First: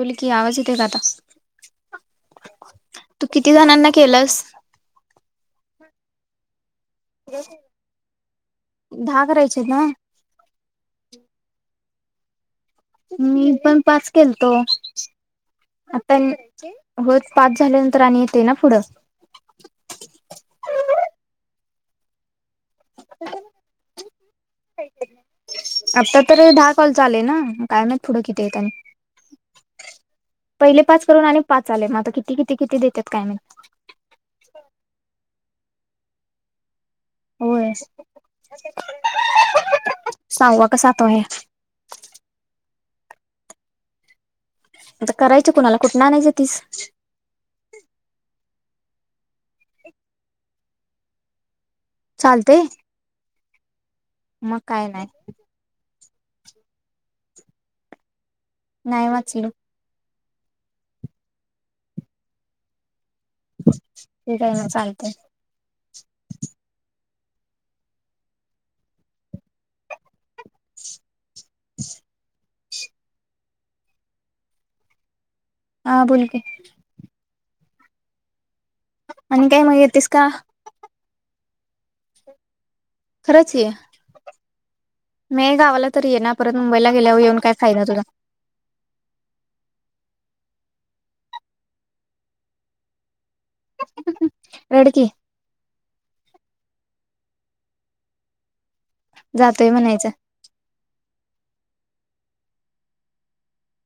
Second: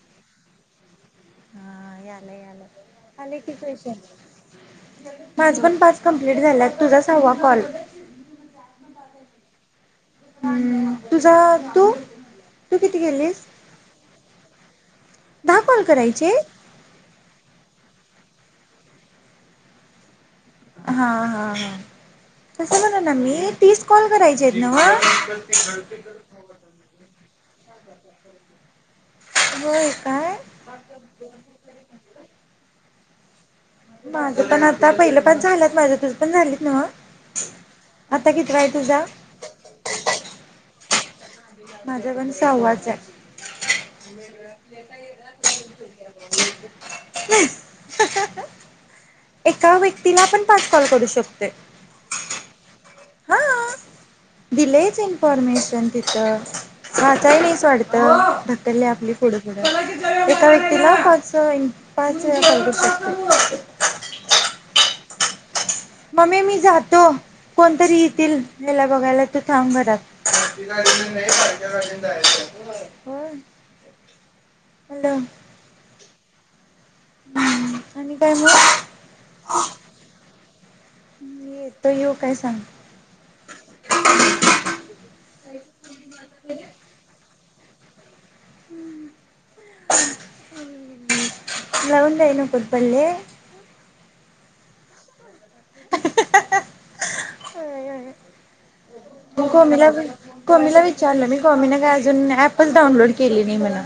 बोल की आवाज येते दादा. हा याला याला आले कीकश. केलंस? पाच पण पाच कंमप्लीट झाल्यात तुझा सववा कॉल. दहा करायचे ना. हम्म तुझा तू. तू किती केलीस मी पण पाच केलतो. दहा कॉल आता करायचे होच पाच झाल्यान. तर येते ना पुढं. हा हा हा. तसं म्हण ना मी तीस कॉल करायची आहेत ना. आता तर दहा कॉल आले ना काय नाही पुढं किती येतनी. होय काय पहिले पाच करून आणि पाच आले मग आता किती किती किती देतात काय माहित. माझ पण आता पहिलं पण झालंत माझ्या तच पण झालीत नव्ह. होय आता कितवा आहे तुझा सांगू कसा तो आहे. माझा पण सहावाच आहे. आता करायचे कुणाला कुठून आणायचं तीस. एका व्यक्तीला पण पाच कॉल करू शकतोय. चालते. हा दिलेयच नाही इन्फॉर्मेशन तिथं वाचायस नाही वाटत. ढकलले नाही आपली पुढे वाचलो पुुढ एका व्यक्तीला पाच पाच वेळा कॉल करू शकतो. ठीक आहे ना चालते. मम्मी मी जातो. कोणतरी येतील ह्याला बघायला तू थांब घरात. हॅलो हा बोल की ह् आणि काय म आणि काय मग येतेस का मी येतो येऊ काय सांग? खरच ये मी गावाला तर ये ना परत मुंबईला गेल्यावर येऊन काय फायदा तुझा हम् लाऊन देणं ना कुलपले रड की हो जातोय कोमीला, म्हणायचं कोमीला विचारलं मी कोमीला अजून ऍपच डाउनलोड केली नाही मला.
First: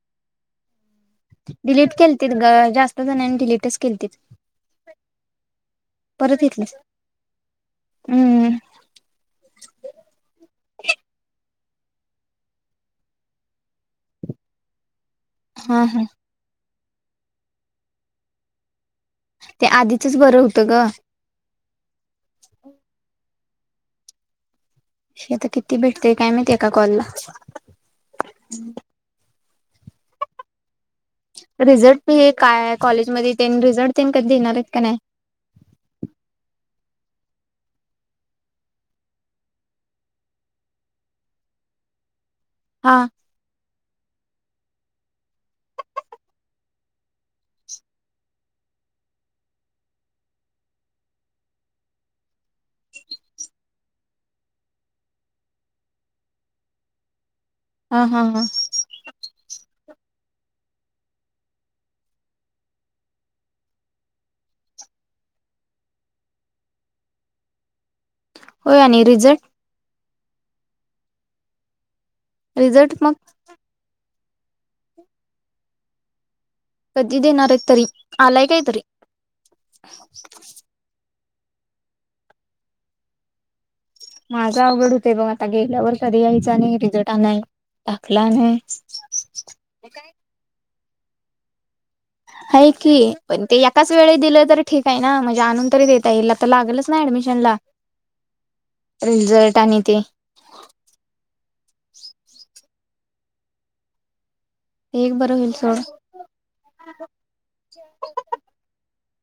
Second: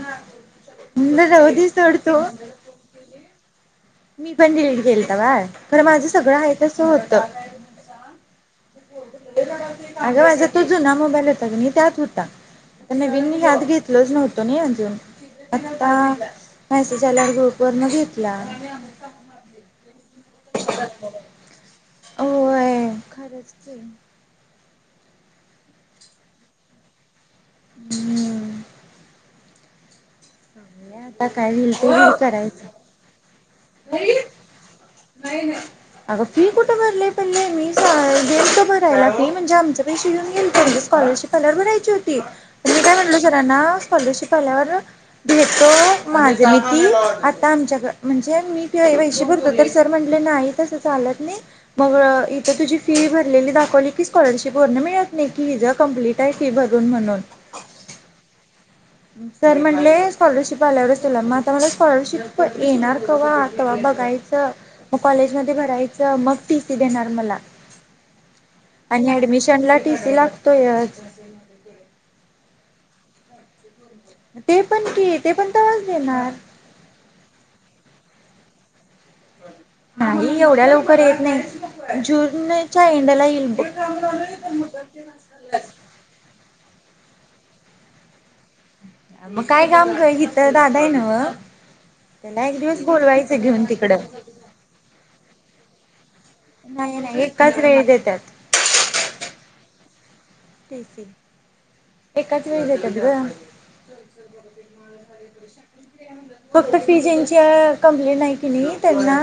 डिलीट केलटीत ग जास्त जनी डलीटच मी पण डिलीट केल बाळ खरं माझ सगळं परत आहे घेतलीस तस होत. हम्म आग माझा तो जुना मबाईल होता ग त्यात होता नवीन हत घेतलंच नव्हतं ना अजून हा आता हा मेसेज आल्या गुप वर न घेतला ते आधीचच बरं होतं ग होय खरंच ते शी आता किती भेटतेय काय माहती एका कॉलला हम्म आता काय होईल ते रिझल्ट होईल प हे करायचं. काय कॉलेजमध्येध्ये ते रिझल्ट ते कधी देणार आहेत का नाही अग फी कुठ भरले [inaudible] गेलतो ब भरायला मी म्हणजे आमच्या पैशी घेऊन गेलतो तोस्कॉलरशिप आल्यावर भरायची होती. मी काय हा म्हणलो सरांना स्कॉलरशिप आल्यावर भेतो माझं म ती आता आमच्या म्हणजे मी तेि पैसे भरतो तर सर म्हटले नाही तस चालत नाही मग इथं तुझी फी भरलेली दाखवली की स्कॉलरशिप मिळत नाही. विजा कंप्लीट आहे भरून म्हणून हा हा हा ॉरशप आल्यावरग आ मला स्कॉलरशिप येणार कवा तवा बघायच मग कॉलेज मध्ये भरायचं मग फी ती देणार मला. [inaudible] होय आणि रिझल्ट ऍडमिशन ला टीसी लागतोय. रिझल्ट मग ते पण की ते पण तवाच देणार कधी देणार आहेत तरी आलाय काय तरी नाही एवढ्या लवकर येत नाही जुूनच्या एंड ला येईल ब माझा अवघड होते बघ आता गेल्यावरर्षध यायच नाही रिझल्ट आणय टाकला मग काय काम कर की तर दादा आहे ना ह की पण ते एकाच वेळे दिलं तर ठीक आहे ना म्हणजे आणून तरी देता येईला तर लागलच नाही. ऍडमिशन ला. देतात. रिझर्ट आणि ते ते एकाच वज का दिव एक बरं होईल सोड फक्त फीजची कंप्लेंट आहे कि नाही त्यांना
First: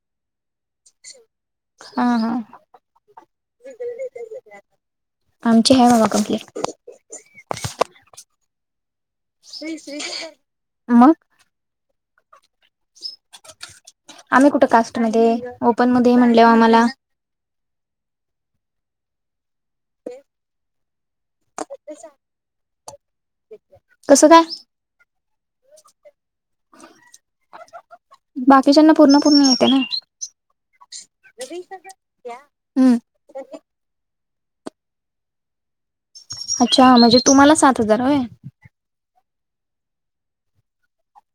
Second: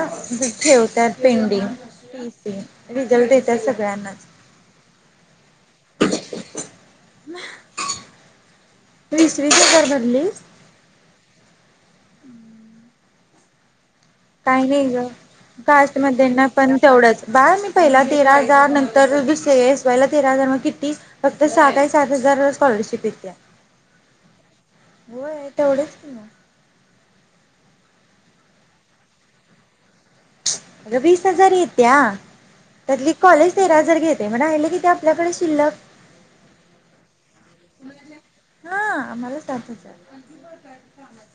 ठेवतात पेंडिंग हा हा पीसी रिझल्ट देतात सगळ्यांनाच आमचे ह बाबा कंप्लीट इसवी पपर भरलीस. मग आम्ही कुठं काही नाही ग कास्टमध्ये ओपन कास्ट म मध्ये म्हणले ना पण आम्हाला तेवढंच बाार मी पहिला तेरा हजार नंतरुस एस वाय ला तेरा हजार मग किती फक्त सात सात हजार स्कॉलरशिप येते. कसं काय होय तेवढेच ना. बाकीच्याना पूर्ण पूर्ण मिळते ना. अ वीस हजार येत्या हम्म त्यातली कॉलेज तेरा हजार घेतेत. तेे म्हण आहिले की ते आपल्याकडे शिल्लक अच्छा म्हणजे तुम्हाला सात हजार होय. आणि त बय.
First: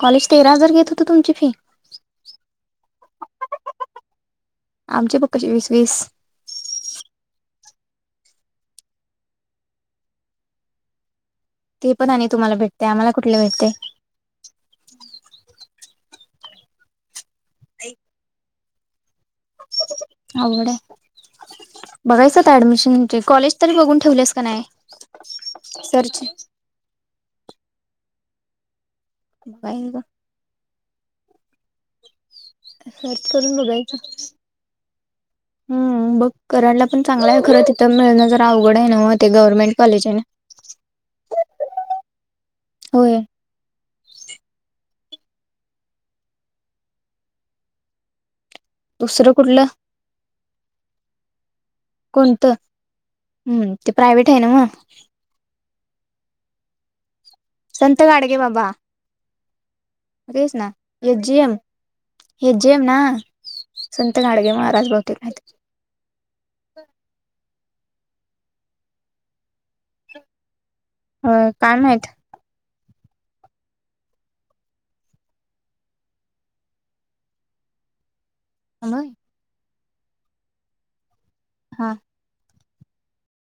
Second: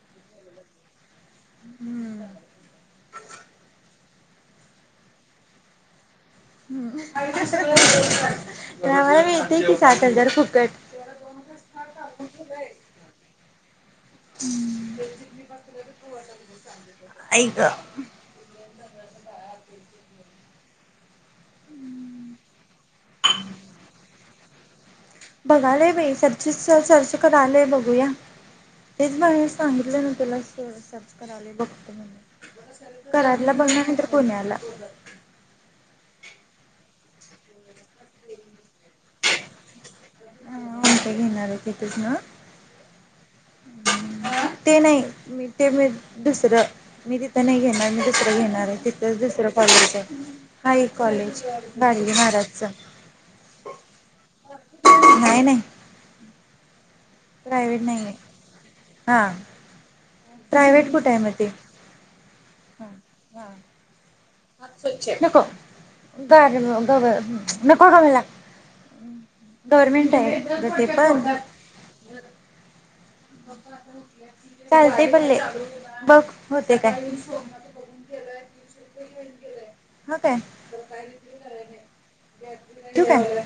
कॉलेज तेरा हजार घेत होत तुमची फी आमचे पक्काचे वीस वीस. हम्. त्या मला मिळतीय की सात हजार फुकट ते पण आणि तुम्हाला भेटते आम्हाला कुठले भेटते हम् य का? आड. बघायचं ऍडमिशन कॉलेज तरी बघून ठेवलेस का नाही? बघालय मी सर्च चर्चेस चर्च कर आलय बघूया. तेच बाई बघायचं सांगितलं ना तुला सर्च करा बघत म्हण. सर्च करून बघायच हम्म बघ करायला पण चांगलं आहे खर तथं मिळणं जर अवड आहे ना म ते गवर्नमेंट. हा आत घेणार आहे तेथूच ना. होय ते नाही. मी ते मी दुसरं मी तिथं नाही घेणार मी दुसरं घेणार. तिथच दुसरं कॉलेज आहे हाय कॉलेज गाडगे कोणतं महाराजचं हम् ते प्रायव्हेट आहे ना मग हय नाही. संत ग अडगे बाबा ह. म कस ना हे जीम हे जेम ना. गाडगे महाराज बहुतेक आहेत. नक ग ग. नको ग मला गव्हर्मेंट आहे ब ते पण अ काय माहित? चालतय बोले बघ होते काय? हॅलोय. हो काय? हा. तू काय?